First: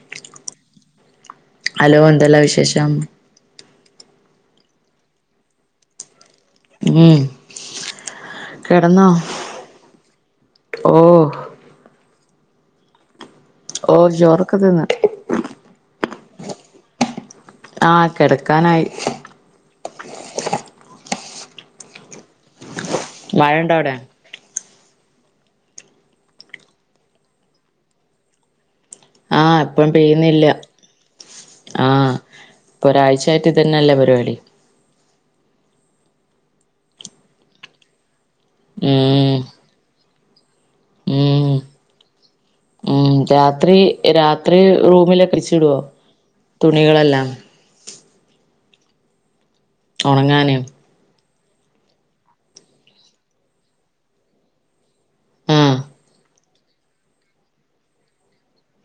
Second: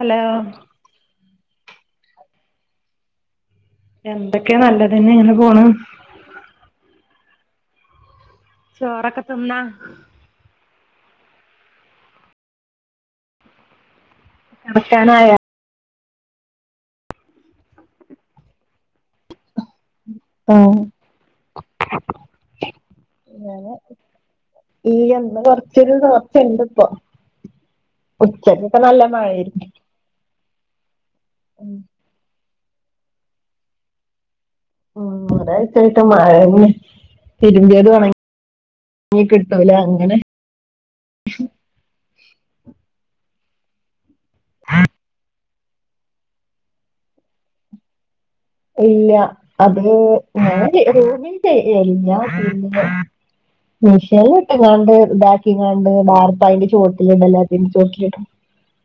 Hello hello എന്തല്ല വിശേഷം എന്തൊക്കെ നല്ലതന്നെ ഇങ്ങനെ പോണ് ഉം ചോറൊക്കെ തിന്ന? ഓഹ് ഓഹ് ചോറക്കെ തിന്ന് [unintelligible] ആഹ് കിടക്കാനായി അഹ് [inaudible] മഴണ്ടോ അവിടെ ഈ ഇന്ന് കൊറച്ചൊരു ചോർച്ച ഇണ്ട് ഇപ്പൊ ഉച്ചക്കക്കെ നല്ല മഴയിരി [unintelligible] അപ്പം പെയ്യുന്നില്ല ഒരാഴ്ചയിട്ട് ഇതന്നെല്ലെ പരിപാടി ഉം ഒരാഴ്ചയിട്ട് മഴെന്നെ തിരുമ്പിയത് ഒണ ങ്ങി ഉം കിട്ടൂലേ അങ്ങനെ ഉം ഉം രാത്രി രാത്രി റൂമിലൊക്കെ വിരിച്ചുടുവോ തുണികളെല്ലാം ഇല്ല അത് ഉണങ്ങാന് ഞാന് റൂമി [unintelligible] മീഷിനില് ഇട്ട്ങ്ങാണ്ട് ആ ഇതാക്കിങ്ങാണ്ട് ദാർപ്പയിന്റെ ചോട്ടിലിണ്ട എല്ലാത്തിന്റെ ചോട്ടിലിട്ടും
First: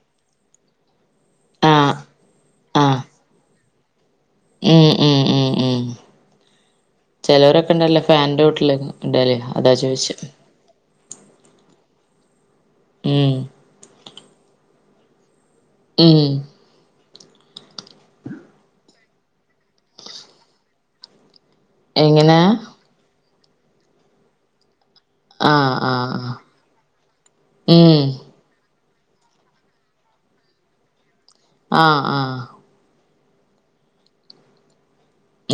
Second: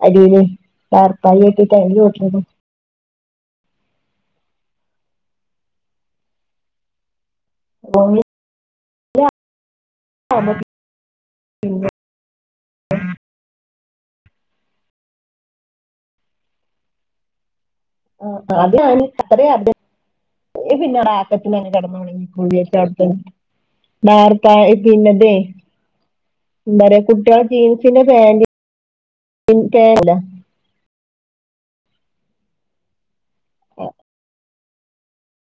അടില് ദാർപ്പായ് ഇട്ട് അയ്ന്റെ ചോട്ടിലിടു ആഹ് ഉം ഉം ഉം ഉം ചെലരൊക് ണ്ടല്ല റൂമില് ഫാൻന്റോട്ടില് ഇടല് അതാ ചോയിച്ചെ [unintelligible] ഉം ഉം [unintelligible] [unintelligible] [unintelligible] എങ്ങനെ ആഹ് ആഹ് ആഹ് പറയ കുട്ടിയളെ ജീൻസിന്റെ ഉം പാന്റ് [unintelligible] ആഹ് ആഹ് [unintelligible]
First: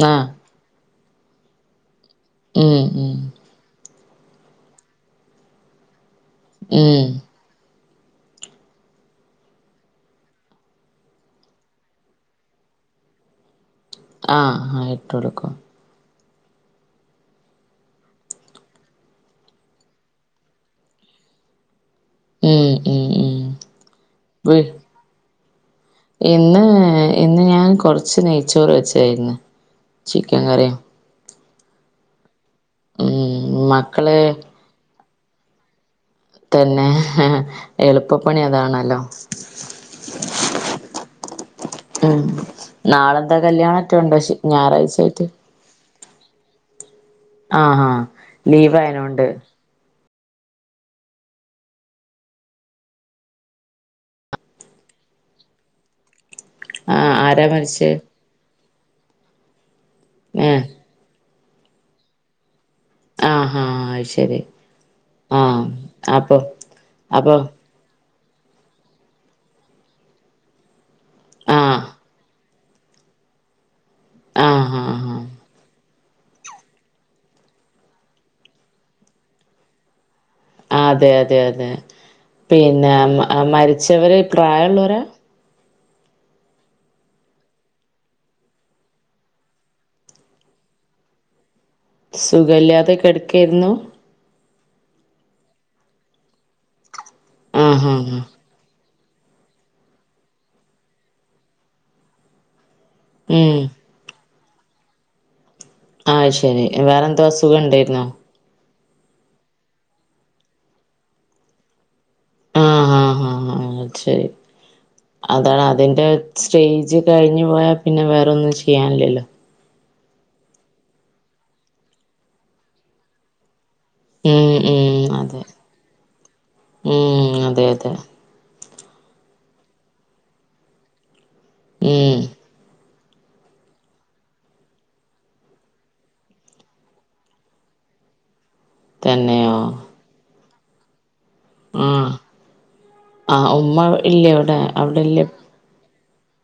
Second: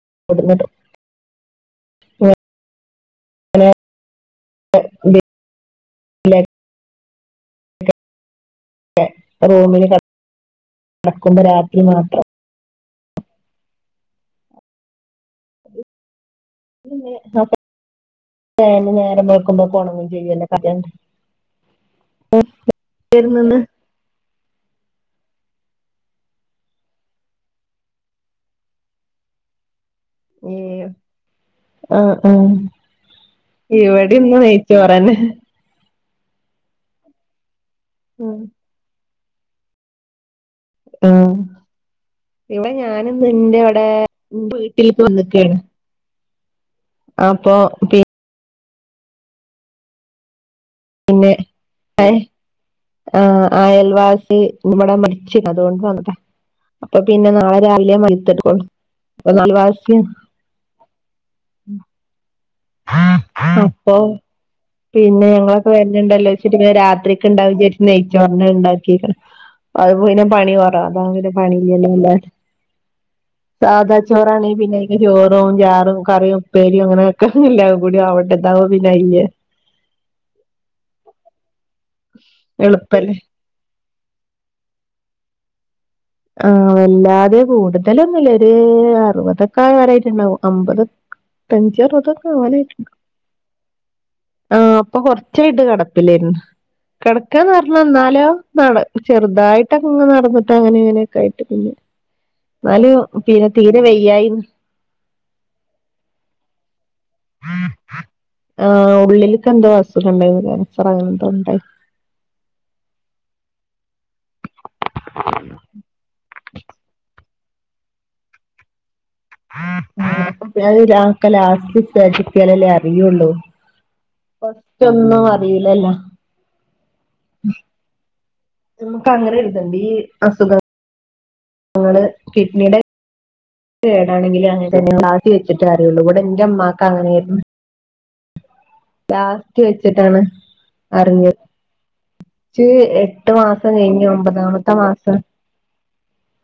ആഹ് [unintelligible] ഉം ഉം [unintelligible] ഉം ക്കെ റൂമില് കെടക്കുമ്പോ രാത്രി മാത്രം ആഹ് ആഹ് ഇട്ട് കൊടുക്കു [unintelligible] [unintelligible] നേരം വെൾക്കുമ്പോത്തിന് ഒണങ്ങും ചെയ്യല്ലെ [unintelligible] ഉം ഉം ഉം [unintelligible] വ് ഇന്ന് ഇന്ന് ഞാൻ കൊറച്ച് നെയ്ച്ചോറ് വെച്ചായിരുന്നു. ചിക്കൻ കറിയും ഏഹ് ആഹ് ആഹ് ഉം ഇവിടെ മക്കള് ഇന്ന് നെയ് പറയ്ന്നെ തന്നെ ഉം എളുപ്പപ്പണി അതാണല്ലോ. ആഹ് ഉം ഇവിടെ ഞാനും നാളെന്താ നിന്റെ അവിടെ കല്യാണറ്റെ ഉണ്ടോ ശ ഞായറാഴ്ച വീട്ടിൽക്ക് ആയിട്ട് വന്നിക്കാണ് അപ്പൊ ആഹാ ലീവായനൊണ്ട്. പിന്നെ [inaudible] ആഹ് അയൽവാസി ഇവടെ മരിച്ച് അതുകൊണ്ട് വന്നെ അപ്പൊ ആഹ് പിന്നെ ആരാ നാളെ മരിച്ചേ രാവിലെ മയ്യത്തെടുക്കോള്ളു [inaudible] ഏഹ് ആഹ് ആഹ് അപ്പൊ അത് ശരി പിന്നെ ആഹ് ഞങ്ങളൊക്കെ വരുന്ന്ണ്ടല്ലോ അപ്പൊ വെച്ചിട്ട് രാത്രിക്കെ അപ്പൊ ഇണ്ടാവും വിചാ നെയ്ച്ചോറിൻ്റ ഇണ്ടാക്കിക്കണ് അത് പിന്നെ പണി കുറവാ അതാ പിന്നെ പണി ആഹ് ഇല്ലലേ സാദാ ചോറാണേ ആഹ് പിന്നെനിക്ക് ആഹ് ആഹ് ചോറും ജാറും കറിയും പ്പേരീം അങ്ങനെക്കെ എല്ലാവും കൂടി അവട്ടെ ഇതാമ്പൊ പിന്നെ അ അതെ അതെ അതെ പിന്നെ എളുപ്പല്ലേ മരിച്ചവര് പ്രായള്ളവരാ ആഹ് വല്ലാതെ കൂടുതലൊന്നുല്ല ഒരു അറുപതൊക്കെ വരായിട്ടുണ്ടാവും അമ്പതൊ എൻച്ച് അറുപക്കെ ആവാനായിട്ട്ണ്ട് സുഖമില്ലാതെ കിടക്കായിരുന്നു ആഹ് അപ്പൊ കൊറച്ചായിട്ട് കിടപ്പിലായിരുന്നു കിടക്കന്ന് പറഞ്ഞ ആഹ് ആഹ് എന്നാലോ നട ചെറുതായിട്ടക്കെ ഇങ്ങ് നടന്നിട്ട് അങ്ങനെ ഇങ്ങനൊക്കെ ആയിട്ട് പിന്നെ എന്നാലും പിന്നെ ഉം തീരെ വയ്യായി ആഹ് ശെരി വേറെ എന്താ അസുഖം ഉണ്ടായിരുന്നോ ആഹ് ഉള്ളിലേക്കെന്തോ അസുഖം ഉണ്ടായിന് ക്യാൻസർ അങ്ങനെ എന്തോ ഉണ്ടായി ആഹ് ആഹ് ആഹ് ആഹ് ശരി അതാണ് അതിന്റെ സ്റ്റേജ് കഴിഞ്ഞു പോയാ പിന്നെ വേറൊന്നും ചെയ്യാനില്ലല്ലോ [unintelligible] അറിയുള്ളൂ ഉം ഫസ്റ്റ് ഉം ഒന്നും അതെ അറിയിലല്ലോ ഉം അതെ അതെ ഞമ്മക്ക് അങ്ങനൊര്ത്ണ്ട് ഈ അസുഖം അങ്ങനെ ഉം കിഡ്ണീടെ കേടാണെങ്കിലു അങ്ങൻത്തന്നെ ബാക്കി വെച്ച്ട്ടെ അറിയോള്ളൂ ഇവടെ ഇന്റെ ഇമ്മാക്ക് അങ്ങനെയെര്ന്നു. തന്നെയോ ലാസ്റ്റ് വെച്ചിട്ടാണ് അറിഞ്ഞെ ആഹ് ച്ച് എട്ട് ആഹ് മാസം ഉമ്മ കയ്ഞ്ഞ് ഇല്ലേ അവിടെ ഒമ്പതാമത്തെ അവിടെ മാസം ഇല്ലേ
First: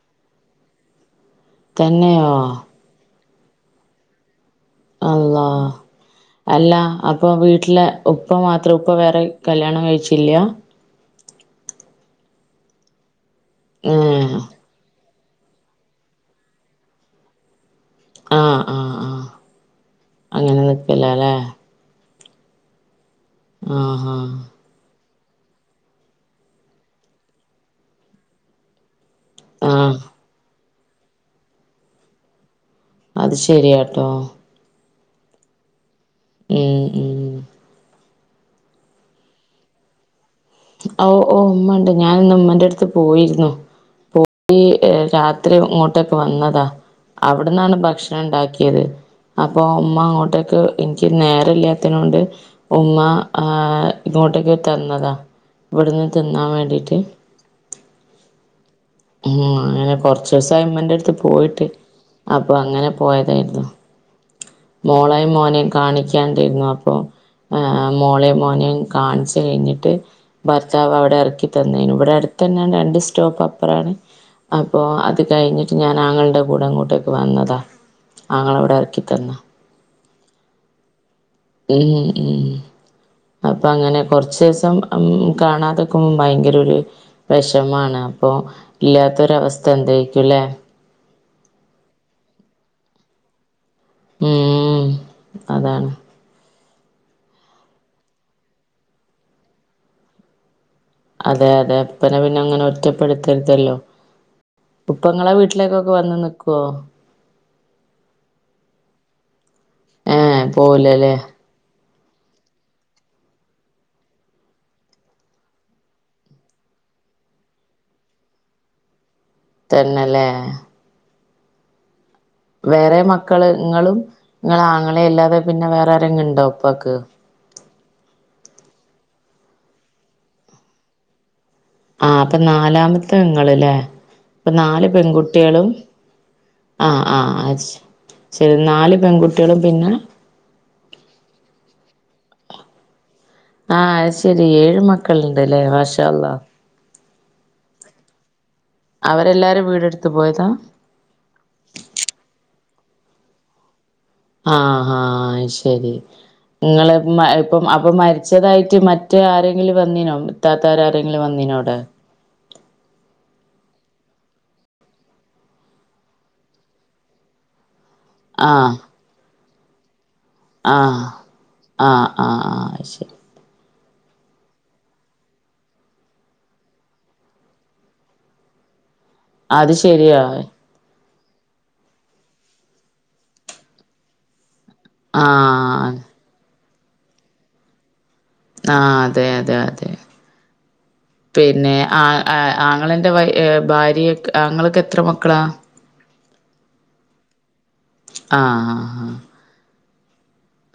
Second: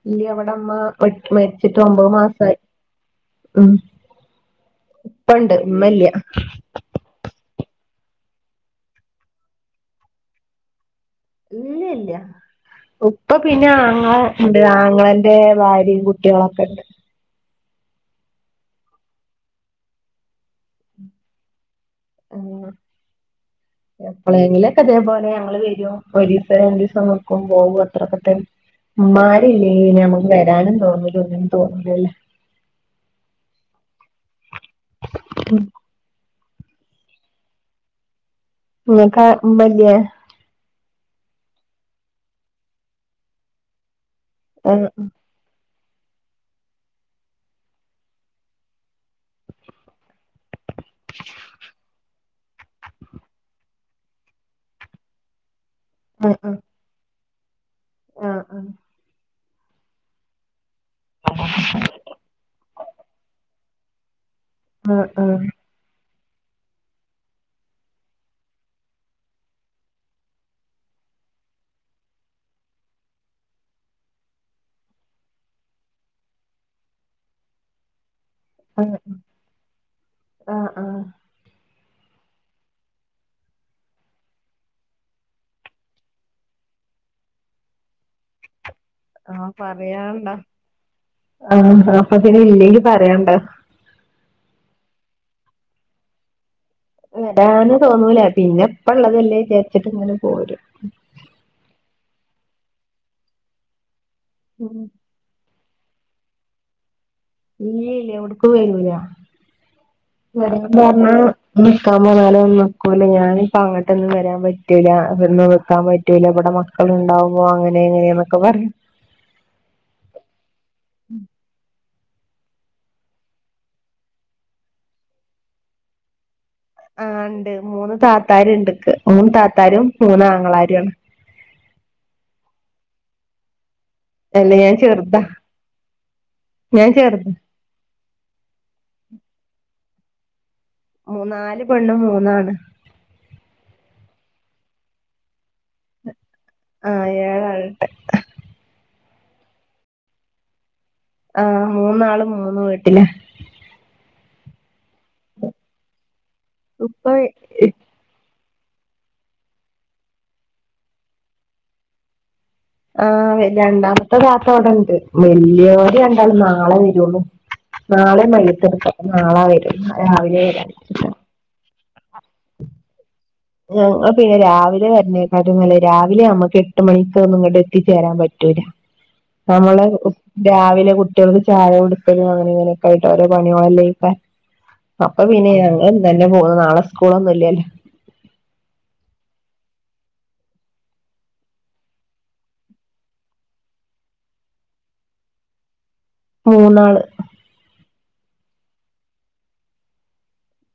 ഇല്ല ഇവടെമ്മ മര് മര്ച്ചിട്ട് ഒമ്പത് തന്നെയോ? മാസായി. ഉം. അള്ളാ ഇപ്പണ്ട് ഇമ്മല്ല്യ അല്ലാ അപ്പൊ വീട്ടില് ഉപ്പ മാത്രം ഉപ്പ വേറെ കല്ല്യാണം കഴിച്ചില്ല. ഇല്ല ഇല്ല്യാ ഉപ്പ പിന്നെ ഏഹ്. ആങ്ങളണ്ട് ആങ്ങളെൻ ന്റെ ഭാരിം കുട്ട്യാളൊക്കെണ്ട്. ആഹ് ആഹ് ആഹ് അങ്ങനെ നിക്കലാല്ലേ ആഹ് ആഹാ. എപ്പളേങ്കിലും അതേപോലെ ഞങ്ങള് വെരും ഒരീസം രണ്ടിസം നിക്കും പോവും അത്രക്ക തന്നെ ഇമ്മാര് ര്ല്ലെങ്കി ആഹ് പിന്നെ ഞമക്ക് വെരാനും തോന്നുല ഒന്നിനും തോന്നുലല്ലേ. അത് ശെരിയാട്ടോ. ഉം ഉം ഉം ഇങ്ങക്കാ ഇമ്മല്ല്യെ ഔ ഓ ഉമ്മണ്ട് ഞാന്ന്ന് ഉമ്മന്റെട്ത്ത് പോയിര്ന്നു പോയി ആഹ് ഏ രാത് ത്രിങ്ങോട്ടെക്കെ വന്നതാ അവട്ന്നാണ് ഭക്ഷണണ്ടാക്ക്യേത് അപ്പൊ ഉമ്മങ്ങോട്ട് ക്ക് ഇൻക്ക് നേരല്ലാത്തിനോണ്ട് ഉമ്മ ആഹ് ഇങ്ങോട്ടേക്ക് തെന്നതാ ഇവ്ട്ന്ന് തിന്നാവേണ്ടിറ്റ് ആഹ് ആഹ് ഉം അങ്ങനെ കൊർച്ചുസായിമ്മന്റെട്ത്ത് പോയിട്ട് അപ്പൊ അങ്ങനെ പോയതായ്ര്ന്നു ആഹ് ആഹ് മോളേം ആഹ് മോനേം കാണിക്കാണ്ടെര്ന്നു അപ്പൊ എഹ് അമോളീം മോനിം കാണിച്ച് കൈഞ്ട്ട് ഭർത്താവ് അവടെ എർക്കി തന്നിനു ഇവടെ അട്ത്തെന്നെണ് രണ്ട് സ്റ്റോപ്പ് അപ്പറാണ് അപ്പോ അത് കഴിഞ്ഞ്ട്ട് ഞാൻ ആങ്ങളന്റെ കൂടെ അങ്ങോട്ടേക്ക് വന്നതാ ആങ്ങള ആഹ് ഇവടെർക്കി തന്ന് ആഹ് ആഹ് ഉം ഉം അപ്പൊ അങ്ങനെ കൊർച്ചുസം അം കാണാതെക്കുമ്പം ഭയങ്കരൊര് വെഷമാണ് അപ്പൊ ആഹ് ഇല്ലാത്തൊരവസ്ഥ എന്തേയ്ക്കും പറയാണ്ടോ ലെ ആഹ് അപ്പൊ പിന്നെ ഇല്ലെങ്കി പറയാണ്ടോ ഉം അതാണ് വെരാന് തോന്നൂല പിന്നെ പ്പള്ളതല്ലേ വിചാര്ച്ചിട്ട്ങ്ങനെ പോരും അതെ അതെ ഇപ്പനെ പിന്നെങ്ങനെ ഒറ്റപ്പെട്ത്തര്തല്ലോ ഉം ഉപ്പ ങ്ങളെ വീട്ടിലേക്കൊക്കെ വന്ന് നിക്കോ ഇല്ല ഇല്ല്യാ എവ്ട്ക്കും വെരൂല ഏഹ് വെരാൻ പർഞാ പോവുലല്ലേ നിക്കാൻ പർഞാലൊന്നും നിക്കൂല ഞാനിപ്പങ്ങട്ടൊന്നും വെരാൻ പറ്റൂല വെന്ന് നിക്കാൻ പറ്റ് റ്റൂല ഇവടെ മക്കള്ണ്ടാവോ അങ്ങനെ ഇങ്ങനെന്നൊക്കെ പറയും തെന്നെ ലെ വേറെ മക്കള് ഇങ്ങളും ഇങ്ങളാ ആങ്ങളെ അല്ലാതെ പിന്നെ വേറെ ആരെങ്ണ്ടോ ആഹ് ണ്ട് മൂന്ന് താത്താര്ണ്ട്ക്ക് മൂന്ന് താത്താരും മൂന്നാങ്ങളാരുആണ് ആഹ് അപ്പം നാലാമത്തത് ഇങ്ങള് ലെ ഇപ്പ അല്ല ഞാൻ നാല് ചെറുതാ പെൺകുട്ട്യാളും ഞാൻ ആഹ് ചെറുത് ആഹ് അത് ശെ ശെരി നാല് പെൺകുട്ട്യാളും പിന്നെ മു നാല് പെണ്ണും മൂന്നാണ് ആഹ് അത് ശെരി ഏഴ് മക്കള്ണ്ട്ലെ മാഷാള്ള ആഹ് ഏഴാള്ണ്ട് അവരെല്ലാരും വീടെട്ത്ത് പോയതാ ആഹ് മൂന്നാളും മൂന്ന് വീട്ട്ല ആഹ് ആഹ് അത് ശെരി ഇങ്ങള് ഉപ്പ മ് ഇപ്പം അപ്പം മരി ച്ചതായിട്ട് മറ്റേ ആരെങ്കിലും വെന്നിനോ മ് ഇത്താത്താരെരെങ്കിലും വന്നിനോ അവടെ ആഹ് രണ്ടാമത്തെ കാക്ക ഇവടെണ്ട് വല്യോര് രണ്ടാളും നാളെ വെരൊള്ളു നാളെ ആഹ് മയ്യ്ത്ത്ട്ക്ക നാളെ വരും രാവിലെ ആഹ് വരാച്ചിട്ടാ ആഹ് അത് ശെരി ഞങ്ങൾള് പിന്നെ രാവിലെ വെര്നേക്കാട്ടിം നല്ലത് രാവിലെ ഞമ്മക്ക് എട്ട് മണിക്കൊന്നും ഇങ്ങട്ടെത്തിച്ചേരാൻ പറ്റൂല [inaudible] ഞമ്മള് ഓഹ് ശരിയാ രാവിലെ കുട്ടിയൾക്ക് ചായ കൊടുക്കലും അങ്ങനെ ഇങ്ങനെയൊക്കായിട്ട് ഓരോ പണിയോളല്ലേക്കാ അപ്പം പിന്നെ ഞങ്ങള് ആഹ് ഇന്നന്നെ പോന്നു നാളെ സ്കൂളൊന്നും ഇല്ലേല്ലോ ആഹ് അതെ അതെ അതെ പിന്നെ ആഹ് ആഹ് ആങ്ങളെൻ്റെ വൈ ഏഹ് ഭാര്യെക്ക് ആങ്ങളക്ക് എത്ര മക്കളാ മൂന്നാള് ആഹ്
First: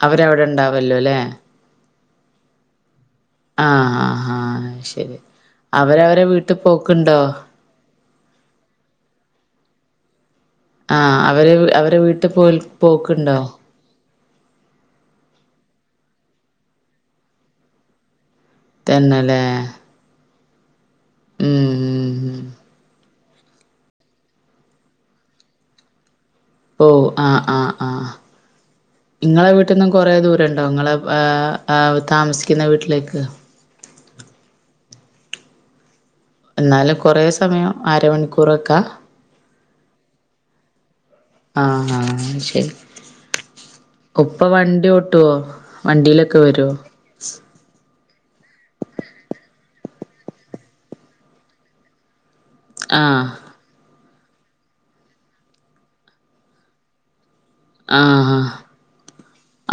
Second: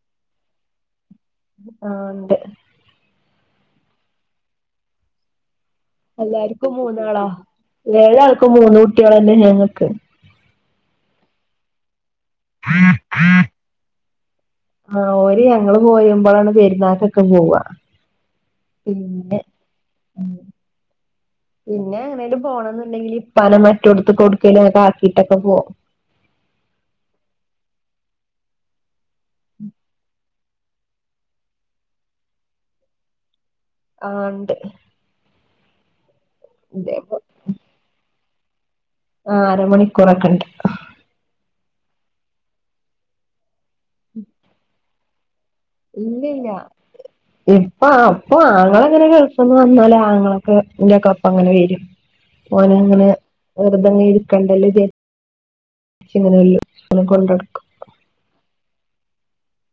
അവര് അവിടെ ഇണ്ടാവല്ലോല്ലേ ആഹ് ഇണ്ട് ആഹ് ഹാ അയ് ശരി അവര് അവരെ വീട്ട് എല്ലാർക്കും പോക്ക്ണ്ടോ മൂന്നാളാ ഏഴാൾക്കും മൂന്ന് കുട്ടിയളന്നെ ഞങ്ങക്ക് ആഹ് അവര് അവരെ വീട്ട് പോൽ പോക്ക്ണ്ടോ ആഹ് ഓര് ഞങ്ങള് പോയെമ്പളാണ് പെരുന്നാക്കൊക്കെ പോവാ പിന്നെ തന്നല്ലേ പിന്നെ ഉം ഉം എന്നേലും പോണന്നുണ്ടെങ്കില് ഇപ്പാനെ മന്റോട്ത്ത്ക്ക് എവുട്ക്കേലൊക്കെ ആക്കിട്ടൊക്കെ പോവും പോവും ആഹ് ആഹ് ആഹ് ഇങ്ങളെ വീട്ട്ന്നും കൊറെ ദൂരൊണ്ടോ നിങ്ങളെ ഏഹ് ആഹ് വു താമസിക്കുന്ന വീട്ടിലേക്ക് ആഹ് ഇണ്ട് എന്നാലും ഇതേപോ കൊറെ സമയം അരമണിക്കൂറൊക്കാ ആഹ് അരമണിക്കൂറൊക്കെണ്ട് ആഹ് ആഹ് ശരി ഉപ്പ വണ്ടി ഓട്ടുവോ ഇല്ല വണ്ടിയിലൊക്കെ ഇല്ലാ വരോ ഇപ്പ അപ്പോ ആങ്ങള ഇങ്ങനെ ഗൾഫിന്ന് വന്നാല് ആങ്ങളെക്കെ ഇന്റിയൊക്കൊപ്പ അങ്ങനെ വരും ഓന് അങ്ങനെ ആഹ് വെറുതങ്ങെ ഇരിക്കണ്ടല്ലോ വിചാരിച്ച്ങ്ങനെ എല്ലു എപ്പളും കൊണ്ടട്ക്കും ആഹ്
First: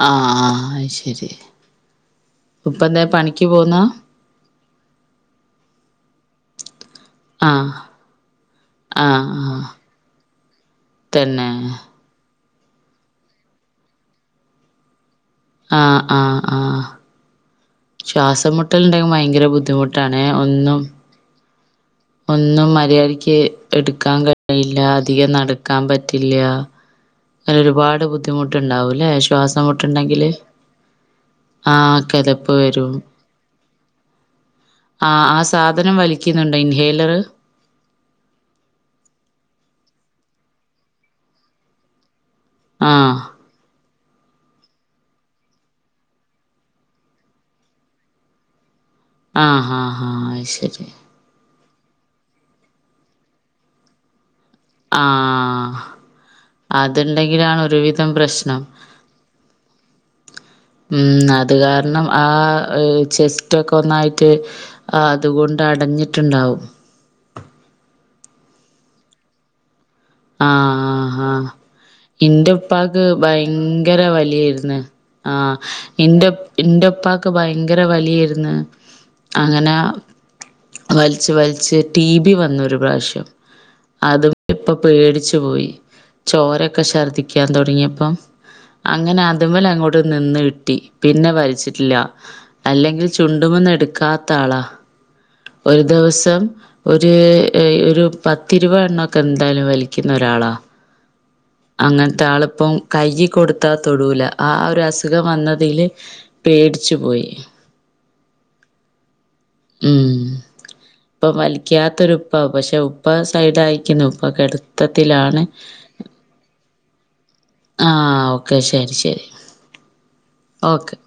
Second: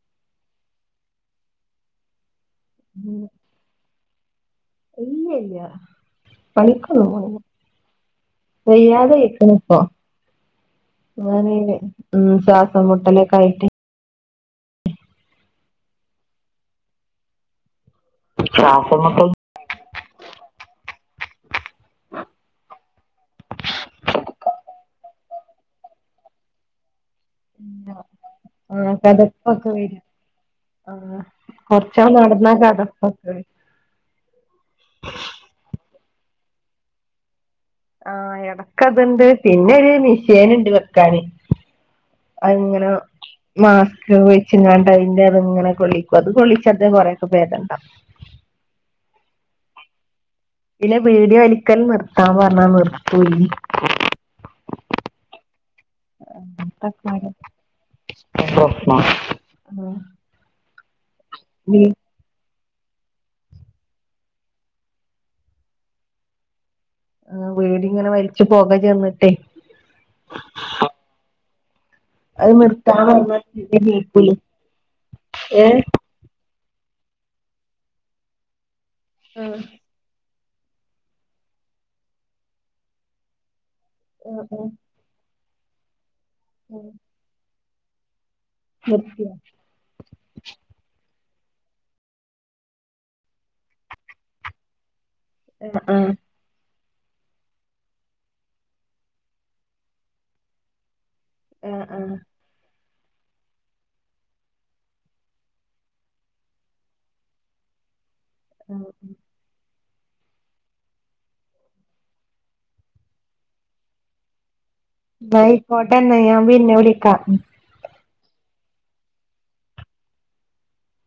ആഹ് അയ് ശരി ഉപ്പന്തേം പണിക്ക് പോവ്ന്നാ ഇല്ല ഇല്ലാ പണിക്കൊന്നും പോണി ആഹ് ആഹ് ആഹ് വെയ്യാതേയിക്ക്ണ്പ്പം തന്നെ [unintelligible] ഉം ശ്വാസം മുട്ടലൊക്കായിട്ട് ആഹ് ആഹ് ആഹ് ശ്വാസം മുട്ടല്ണ്ടെ ഭയങ്കര ബുദ്ധിമു ട്ടാണെ ഒന്നും ഒന്നും മര്യായ്രിക്ക് എട്ക്കാൻ കഴിയില്ല അധികം നടക്കാൻ പറ്റില്ല [unintelligible] ഒരുപാട് ബുദ്ധിമുട്ട് ആഹ് ഇണ്ടാവുല്ലെ കഥപ്പൊക്കെ വരും ശ്വാസമുട്ട്ണ്ടെങ്കില് ആഹ് കൊറച്ചാട് നടന്നാ വരും കെതപ്പ് ഏഹ് ആഹ് ആ സാധനം വലിക്കിന്നുണ്ടോ ഇൻഹേലറ് ആഹ് എടക്കത്ണ്ട് പിന്നെ ഒരു മിഷേന്ണ്ട് വെക്കാന് അഹ് ഇങ്ങനാ ആ മാ സ്ക് വെച്ച്ങ്ങാണ്ട് അതിന്റെ അത് ഇങ്ങനെ കൊള്ളിക്കും അത് കൊള്ളിച്ചാ അത് കൊറെക്കെ ബേധണ്ടാ ആഹ് ഹാ ഹാ അഹ് ശ പിന്നെ ബീഡി വലിക്കൽ നിർത്താ പർഞ്ഞാ [unintelligible] ആഹ് അത് ഇണ്ടെങ്കിലാണ് ഒരുവിധം പ്രശ്നം ആഹ് ഉം അത് വീ കാരണം ആ ഏഹ് ചെസ്റ്റൊക്കെ ഒന്നായ്റ്റ് ആഹ് അതുകൊണ്ട് അടഞ്ഞിട്ട്ണ്ടാവും ആഹ് വീടിങ്ങനെ വലിച്ച് പോക ചേന്നിട്ടേ ആഹ് ഹാ അത് നിർത്താൻ ഇന്റുപ്പാക്ക് പറഞ്ഞാ പിന്നെ ഭയങ്കര നീക്കൂല വലിയേര്ന്ന് ആഹ് ഏഹ് ഇന്റെ ഇന്റുപ്പാക്ക് ഭയങ്കര വലിയേര്ന്ന് ആഹ് അങ്ങനെ വൽച്ച് വൽച്ച് ടി ബി വന്ന് ഒരു പ്രാവശ്യം അ അതെ. പേടിച്ചു പോയി ചോരൊക്കെ ആഹ് ശർദ്ദിക്കാൻ തോടങ്ങിയപ്പം അങ്ങനെ നിർത്തിയോ അത്മല് അങ്ങോട്ട് നിന്ന് കിട്ടി പിന്നെ വലിച്ച്ട്ട്ല്ല. അല്ലെങ്കിൽ ചുണ്ടുമെന്ന് എടുക്കാത്ത ആളാ. ആഹ് ഒരു ആഹ് ദിവസം ഒര് ഒരു പത്തിരുവേണ്ണക്കെ ന്തായാലും വലിക്കുന്ന ഒരാളാ ആഹ് ആഹ് അങ്ങൻത്തെ ആള്പ്പം കയ്യി കൊടുത്താ തൊടുല ആ ഒരു അസുഖം വന്നതില് പേടിച്ചു പോയി. [inaudible] ഉം ഉം.. ഇപ്പൊ വലിക്കാത്തൊരു ഉപ്പ പക്ഷെ ഉപ്പ സൈഡഡായിക്ക്ന്ന് ഉപ്പക്കെട ന്ന അയികോട്ടെ ന്നാ ഞ പിന്നെ വിളിക്കാ. ആഹ് ഓക്കെ ശെരി ശെരി ഓക്കെ.